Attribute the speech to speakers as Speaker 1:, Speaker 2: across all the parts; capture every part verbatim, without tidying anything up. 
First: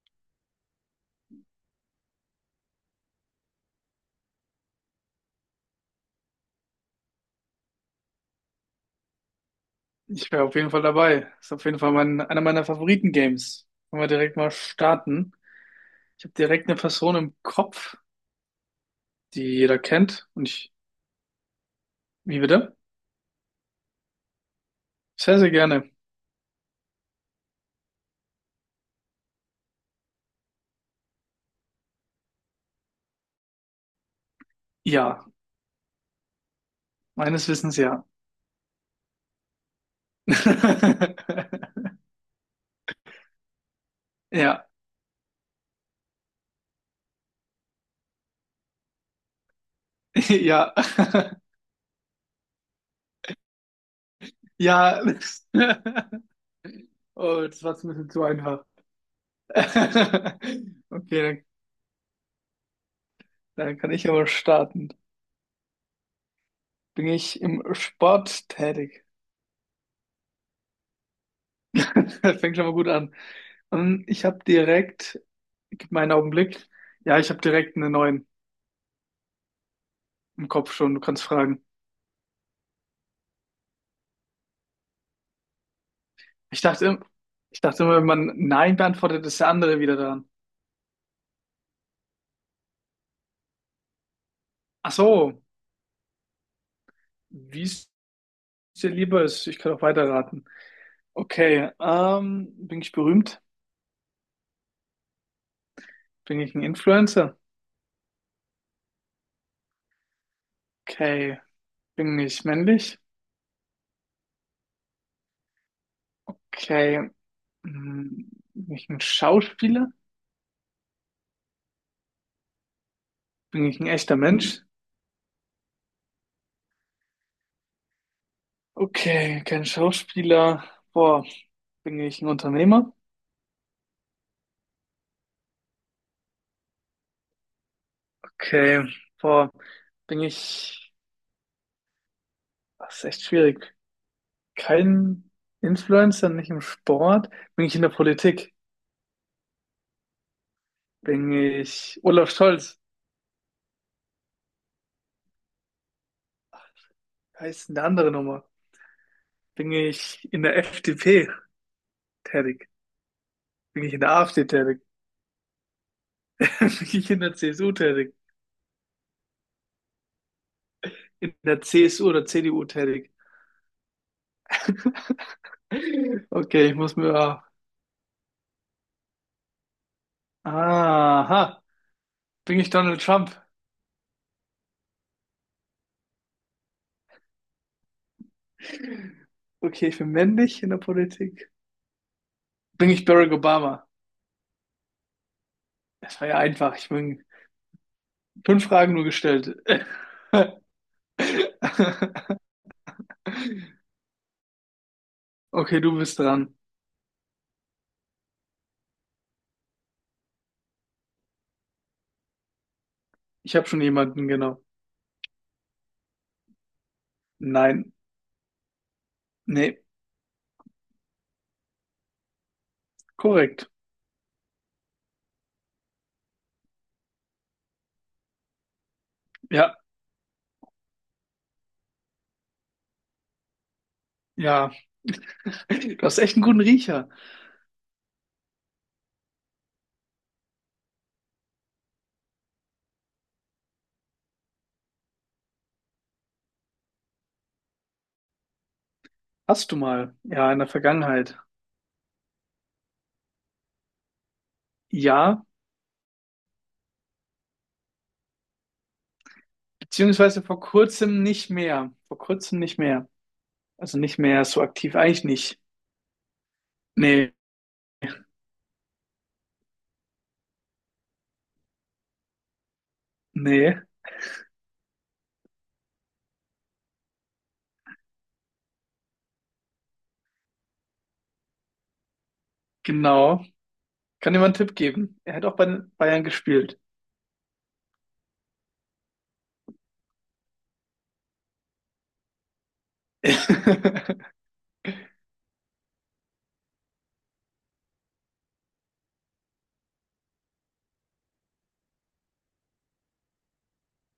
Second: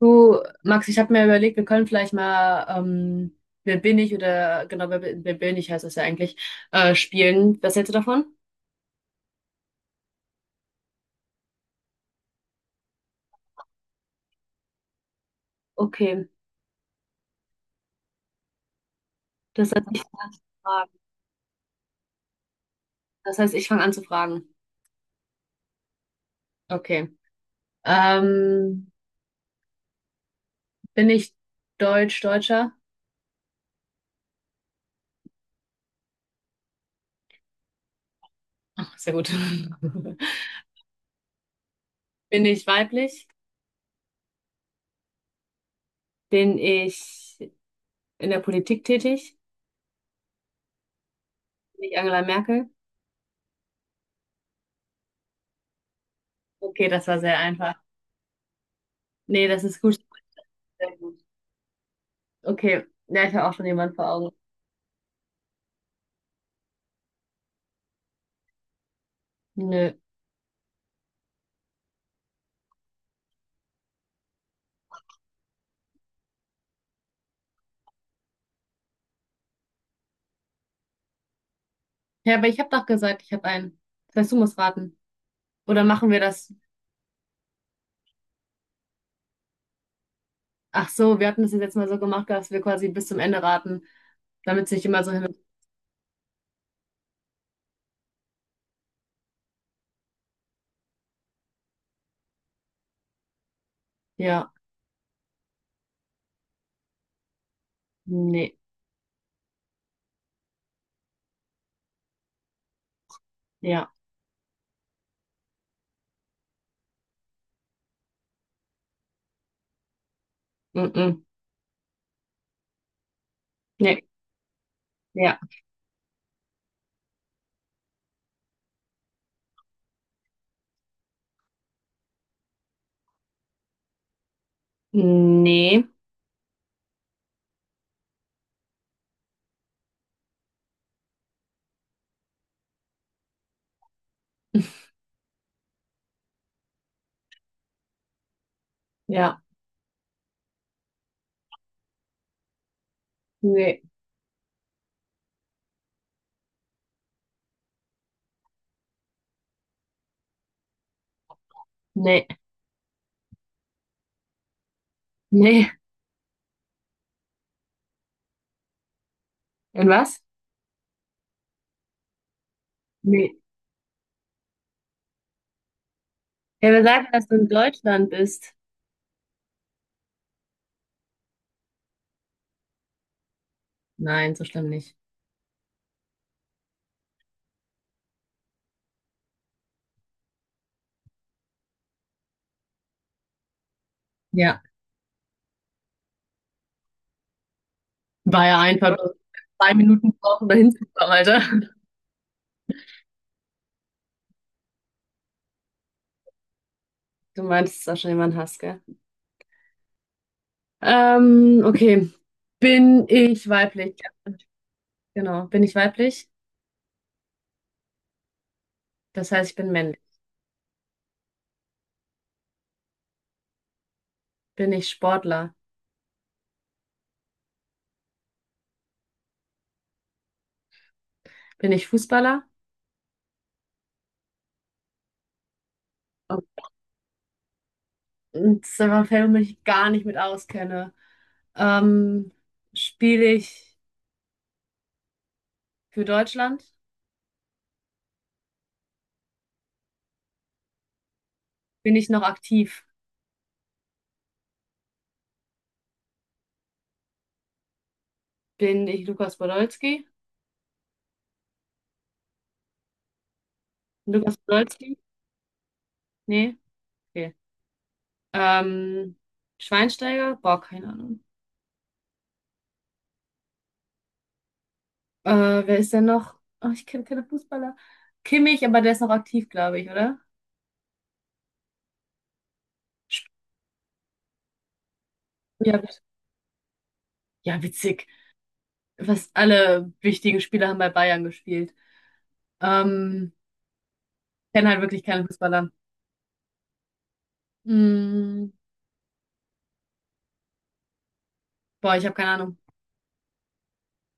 Speaker 1: Du, Max, ich habe mir überlegt, wir können vielleicht mal ähm, wer bin ich oder genau, wer, bin- wer bin ich heißt das ja eigentlich, äh, spielen. Was hältst du davon?
Speaker 2: Ich wäre auf jeden Fall dabei. Ist auf jeden Fall mein, einer meiner Favoriten-Games. Können wir direkt mal starten. Ich
Speaker 1: Okay,
Speaker 2: habe direkt eine Person im Kopf, die
Speaker 1: das
Speaker 2: jeder
Speaker 1: heißt, ich
Speaker 2: kennt. Und ich,
Speaker 1: frage.
Speaker 2: wie bitte?
Speaker 1: Das heißt, ich fange an zu fragen.
Speaker 2: Sehr, sehr gerne.
Speaker 1: Okay. Ähm, bin ich Deutsch, Deutscher?
Speaker 2: Ja, meines Wissens ja.
Speaker 1: Ach, sehr gut. Bin ich weiblich?
Speaker 2: Ja,
Speaker 1: Bin ich in der Politik tätig?
Speaker 2: ja,
Speaker 1: Bin ich Angela Merkel?
Speaker 2: ja.
Speaker 1: Okay, das war sehr
Speaker 2: Oh, das war
Speaker 1: einfach.
Speaker 2: jetzt ein bisschen zu einfach.
Speaker 1: Nee, das ist gut. Sehr gut.
Speaker 2: Okay, dann,
Speaker 1: Okay, ja, ich habe auch schon
Speaker 2: dann kann
Speaker 1: jemanden vor
Speaker 2: ich aber
Speaker 1: Augen.
Speaker 2: starten. Bin ich im Sport tätig?
Speaker 1: Nö.
Speaker 2: Fängt schon mal gut an. Ähm, Ich habe direkt Gib mir einen Augenblick. Ja, ich habe direkt einen neuen im Kopf schon. Du kannst fragen.
Speaker 1: Ja, aber ich habe doch gesagt, ich habe einen. Das heißt, du musst raten. Oder machen wir das?
Speaker 2: Ich dachte, im- Ich dachte immer, wenn man Nein beantwortet, ist der andere wieder dran.
Speaker 1: Ach so, wir hatten das jetzt letztes Mal so gemacht, dass wir quasi bis zum Ende raten, damit es nicht
Speaker 2: Ach
Speaker 1: immer so hin und...
Speaker 2: so, wie es dir lieber ist. Ich kann auch weiterraten. Okay, ähm, bin ich berühmt?
Speaker 1: Ja,
Speaker 2: Bin ich ein Influencer?
Speaker 1: nee,
Speaker 2: Okay, bin ich männlich?
Speaker 1: ja,
Speaker 2: Okay, hm, bin ich ein Schauspieler?
Speaker 1: mm -mm.
Speaker 2: Bin ich ein
Speaker 1: Nee,
Speaker 2: echter Mensch?
Speaker 1: ja,
Speaker 2: Okay, kein Schauspieler. Boah, bin ich ein Unternehmer?
Speaker 1: nee,
Speaker 2: Okay, boah, bin ich Das ist echt schwierig. Kein Influencer, nicht im Sport. Bin ich in der Politik?
Speaker 1: ja,
Speaker 2: Bin ich Olaf Scholz?
Speaker 1: nee,
Speaker 2: Heißt eine andere Nummer. Bin ich in der F D P
Speaker 1: nee,
Speaker 2: tätig? Bin ich in der A F D tätig?
Speaker 1: nee.
Speaker 2: Bin ich in der C S U tätig?
Speaker 1: Und was?
Speaker 2: In der C S U oder C D U tätig?
Speaker 1: Nee.
Speaker 2: Okay,
Speaker 1: Ja,
Speaker 2: ich
Speaker 1: wir
Speaker 2: muss
Speaker 1: sagen, dass du
Speaker 2: mir.
Speaker 1: in Deutschland bist.
Speaker 2: Aha. Bin ich Donald Trump?
Speaker 1: Nein, so schlimm nicht.
Speaker 2: Okay, ich bin männlich in der Politik. Bin ich Barack Obama?
Speaker 1: Ja,
Speaker 2: Das war ja einfach. Ich bin
Speaker 1: war ja
Speaker 2: fünf
Speaker 1: einfach
Speaker 2: Fragen nur
Speaker 1: nur
Speaker 2: gestellt.
Speaker 1: zwei Minuten brauchen, da hinzukommen, Alter.
Speaker 2: Okay, du bist dran.
Speaker 1: Du meinst, dass du auch schon jemanden hast, gell? Ähm, okay. Bin ich
Speaker 2: Ich habe schon
Speaker 1: weiblich?
Speaker 2: jemanden, genau.
Speaker 1: Genau. Bin ich weiblich?
Speaker 2: Nein,
Speaker 1: Das heißt, ich bin
Speaker 2: nee,
Speaker 1: männlich.
Speaker 2: korrekt.
Speaker 1: Bin ich Sportler?
Speaker 2: Ja,
Speaker 1: Bin ich Fußballer?
Speaker 2: ja. Du hast echt
Speaker 1: Oh,
Speaker 2: einen guten Riecher.
Speaker 1: das ist einfach ein Feld, womit ich mich gar nicht mit auskenne. Ähm, spiele ich für Deutschland?
Speaker 2: Hast du mal? Ja, in der Vergangenheit.
Speaker 1: Bin ich noch aktiv?
Speaker 2: Ja,
Speaker 1: Bin ich Lukas Podolski?
Speaker 2: beziehungsweise vor kurzem nicht mehr. Vor kurzem nicht mehr. Also nicht
Speaker 1: Lukas
Speaker 2: mehr so aktiv,
Speaker 1: Podolski?
Speaker 2: eigentlich nicht.
Speaker 1: Nee?
Speaker 2: Nee,
Speaker 1: Okay. Ähm, Schweinsteiger? Boah, keine Ahnung.
Speaker 2: nee,
Speaker 1: Äh, wer ist denn noch? Oh, ich kenne keine Fußballer. Kimmich, aber der ist noch aktiv, glaube ich, oder? Sp-
Speaker 2: genau. Kann dir mal einen Tipp geben. Er hat auch bei
Speaker 1: Ja,
Speaker 2: den
Speaker 1: wit-
Speaker 2: Bayern gespielt.
Speaker 1: ja, witzig. Fast alle wichtigen Spieler haben bei Bayern gespielt. Ähm, kenne halt wirklich keine Fußballer. Mm, boah, ich habe keine Ahnung.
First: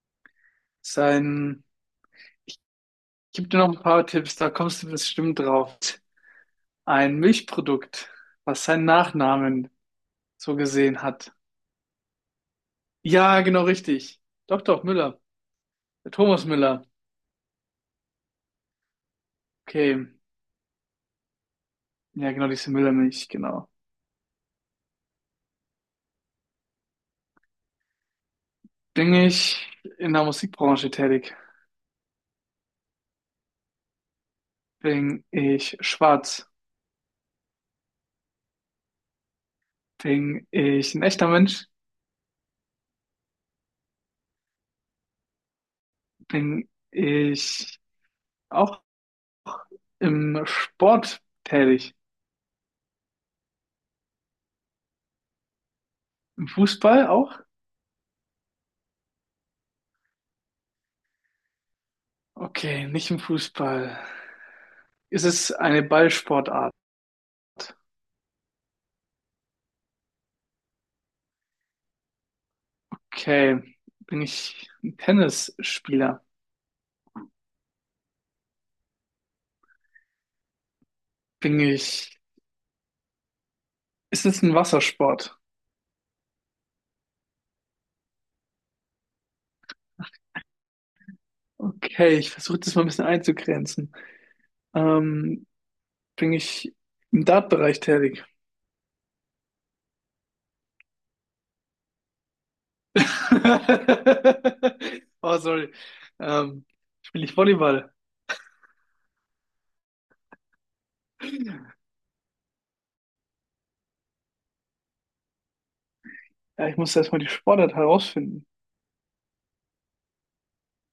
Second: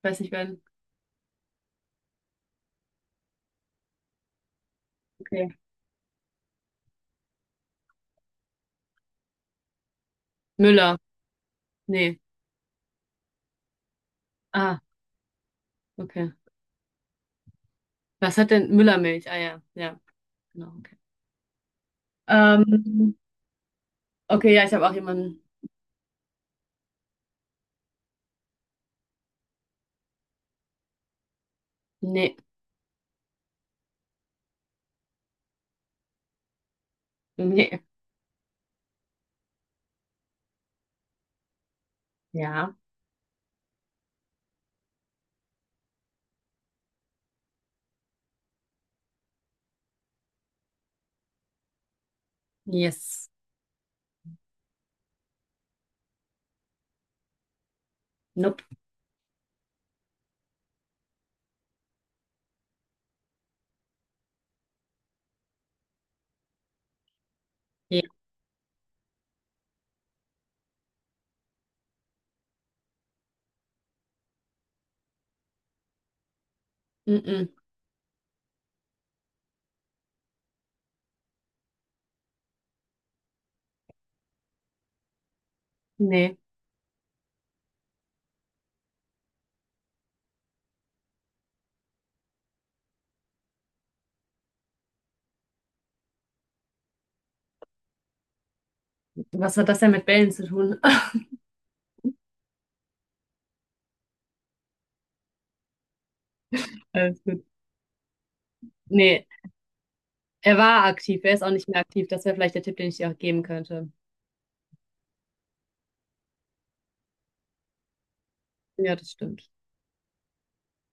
Speaker 1: Weiß nicht, wer.
Speaker 2: Sein, gib dir noch ein paar Tipps, da kommst du bestimmt
Speaker 1: Okay.
Speaker 2: drauf. Ein Milchprodukt. Was ist sein Nachname? So
Speaker 1: Müller.
Speaker 2: gesehen hat.
Speaker 1: Nee.
Speaker 2: Ja, genau richtig. Doch,
Speaker 1: Ah,
Speaker 2: doch, Müller. Der
Speaker 1: okay.
Speaker 2: Thomas Müller.
Speaker 1: Was hat denn Müllermilch? Ah ja, ja,
Speaker 2: Okay.
Speaker 1: genau, okay.
Speaker 2: Ja, genau, diese
Speaker 1: Ähm,
Speaker 2: Müllermilch, genau.
Speaker 1: okay, ja, ich habe auch jemanden.
Speaker 2: Bin ich in der Musikbranche tätig?
Speaker 1: Nee.
Speaker 2: Bin ich schwarz?
Speaker 1: Nee.
Speaker 2: Bin ich ein echter Mensch?
Speaker 1: Ja.
Speaker 2: Bin ich auch im Sport tätig?
Speaker 1: Yes.
Speaker 2: Im Fußball auch?
Speaker 1: Nope.
Speaker 2: Okay, nicht im Fußball. Ist es eine Ballsportart?
Speaker 1: Ja.
Speaker 2: Okay. Bin ich ein Tennisspieler?
Speaker 1: Mm-mm.
Speaker 2: Bin ich... Ist es ein Wassersport?
Speaker 1: Nee.
Speaker 2: Okay, ich versuche das mal ein bisschen einzugrenzen. Ähm, bin ich im Dartbereich tätig?
Speaker 1: Was hat das denn mit Bällen zu tun?
Speaker 2: Oh, sorry. Ähm,
Speaker 1: Alles
Speaker 2: spiele ich
Speaker 1: gut.
Speaker 2: Volleyball?
Speaker 1: Nee. Er war aktiv, er ist auch nicht mehr aktiv. Das wäre vielleicht der Tipp, den ich dir auch geben könnte.
Speaker 2: Ja, ich muss erstmal die Sportart herausfinden.
Speaker 1: Ja, das stimmt.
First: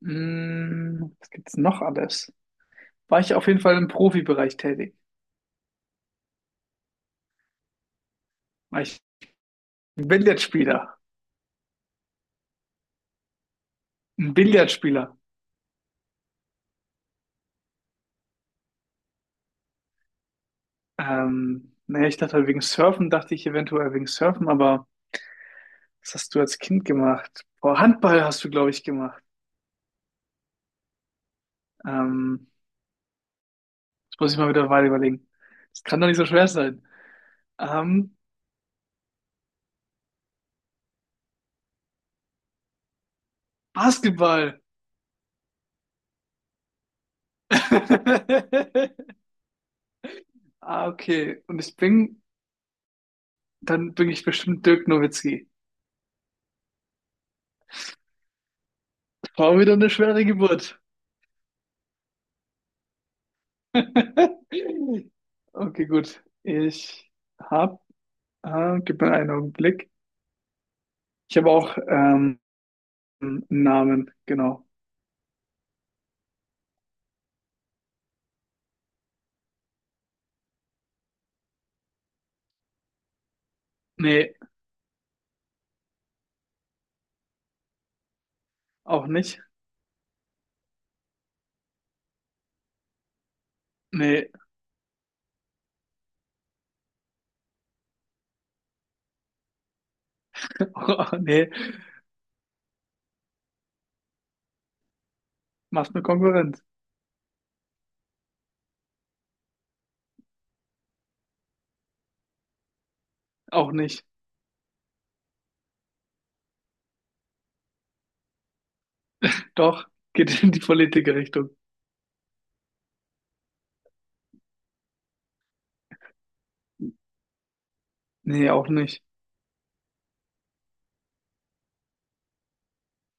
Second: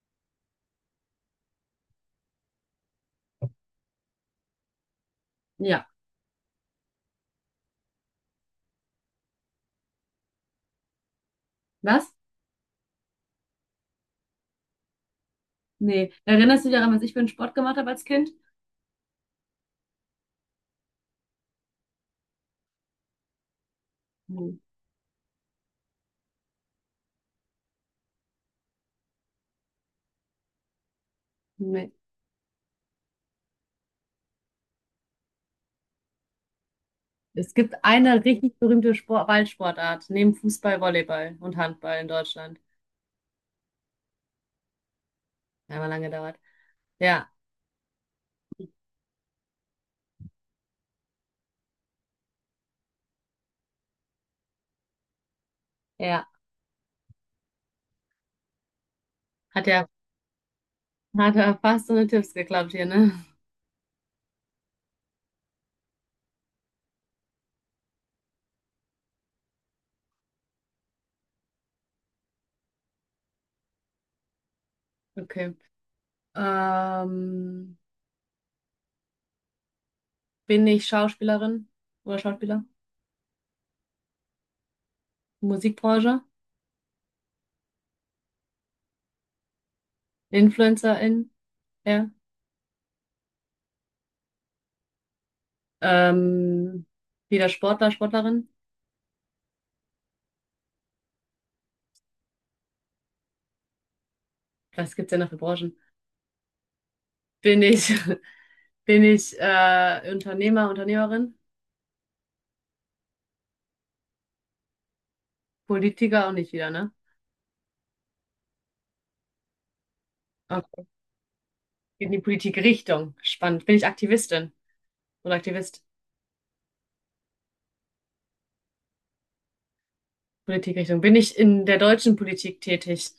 Speaker 2: Hm, was gibt's noch alles? War ich auf jeden Fall im Profibereich tätig?
Speaker 1: Ja.
Speaker 2: War ich ein Billardspieler?
Speaker 1: Was?
Speaker 2: Ein Billardspieler?
Speaker 1: Nee. Erinnerst du dich daran, was ich für einen Sport gemacht habe als Kind?
Speaker 2: Ähm, naja, ich dachte halt wegen Surfen, dachte ich eventuell wegen Surfen,
Speaker 1: Hm,
Speaker 2: aber was hast du als Kind gemacht? Boah, Handball hast du, glaube ich, gemacht.
Speaker 1: nee.
Speaker 2: Ähm, Muss ich mal wieder weiter überlegen. Das kann doch nicht so schwer sein.
Speaker 1: Es gibt
Speaker 2: Ähm,
Speaker 1: eine richtig berühmte Sport Ballsportart, neben Fußball, Volleyball und Handball in Deutschland.
Speaker 2: Basketball.
Speaker 1: Einmal lange gedauert. Ja,
Speaker 2: Ah, okay. Und ich bin, dann bin ich bestimmt Dirk Nowitzki.
Speaker 1: ja.
Speaker 2: War
Speaker 1: Hat
Speaker 2: wieder
Speaker 1: ja,
Speaker 2: eine schwere Geburt.
Speaker 1: hat ja fast so eine Tipps geklappt hier, ne?
Speaker 2: Okay, gut. Ich hab, ah, Gib mir einen Augenblick. Ich habe auch ähm, einen Namen, genau.
Speaker 1: Okay. Ähm, bin ich Schauspielerin oder Schauspieler?
Speaker 2: Nee,
Speaker 1: Musikbranche?
Speaker 2: auch nicht.
Speaker 1: Influencerin? Ja.
Speaker 2: Nee,
Speaker 1: Ähm, wieder Sportler, Sportlerin?
Speaker 2: oh, nee,
Speaker 1: Was gibt's denn noch für Branchen?
Speaker 2: machst mir Konkurrenz.
Speaker 1: Bin ich. Bin ich äh, Unternehmer, Unternehmerin?
Speaker 2: Auch nicht.
Speaker 1: Politiker auch nicht wieder, ne?
Speaker 2: Doch, geht in die
Speaker 1: Okay.
Speaker 2: Politikerrichtung.
Speaker 1: In die Politikrichtung. Spannend. Bin ich Aktivistin oder Aktivist?
Speaker 2: Nee, auch nicht.
Speaker 1: Politikrichtung. Bin ich in der deutschen Politik tätig?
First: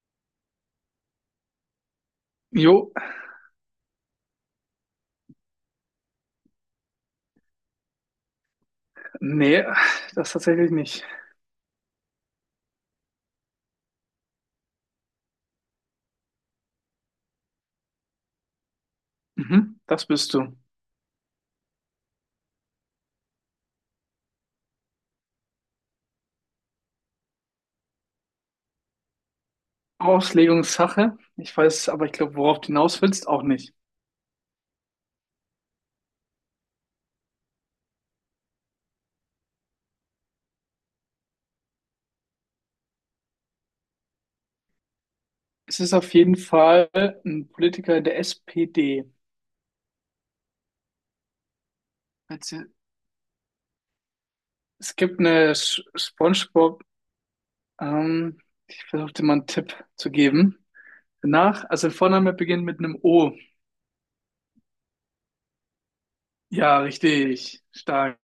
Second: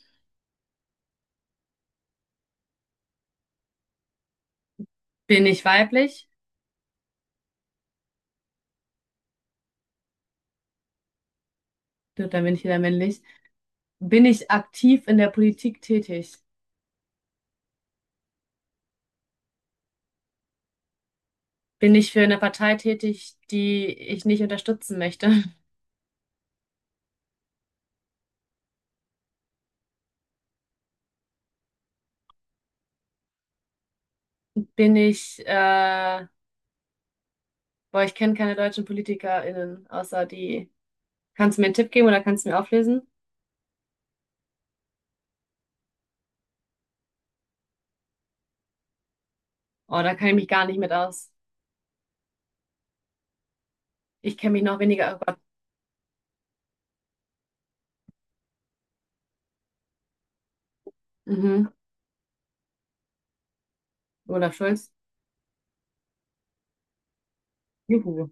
Speaker 2: Jo,
Speaker 1: Bin ich weiblich?
Speaker 2: nee, das tatsächlich nicht.
Speaker 1: Gut, dann bin ich wieder männlich. Bin ich aktiv in der Politik tätig?
Speaker 2: Mhm, das bist du.
Speaker 1: Bin ich für eine Partei tätig, die ich nicht unterstützen möchte?
Speaker 2: Auslegungssache. Ich weiß aber, ich glaube, worauf du hinaus willst, auch nicht.
Speaker 1: Bin ich, äh, boah, ich kenne keine deutschen PolitikerInnen, außer die. Kannst du mir einen Tipp geben oder kannst du mir auflesen?
Speaker 2: Es ist auf jeden Fall ein Politiker der S P D.
Speaker 1: Oh, da kann ich mich gar nicht mit aus.
Speaker 2: Also,
Speaker 1: Ich kenne mich noch
Speaker 2: es
Speaker 1: weniger.
Speaker 2: gibt
Speaker 1: Oh Gott.
Speaker 2: eine Sch- SpongeBob, ähm, ich versuche dir mal einen Tipp zu geben. Danach,
Speaker 1: Mhm.
Speaker 2: also der Vorname beginnt mit einem O.
Speaker 1: Olaf Scholz.
Speaker 2: Ja, richtig. Stark.
Speaker 1: Juhu.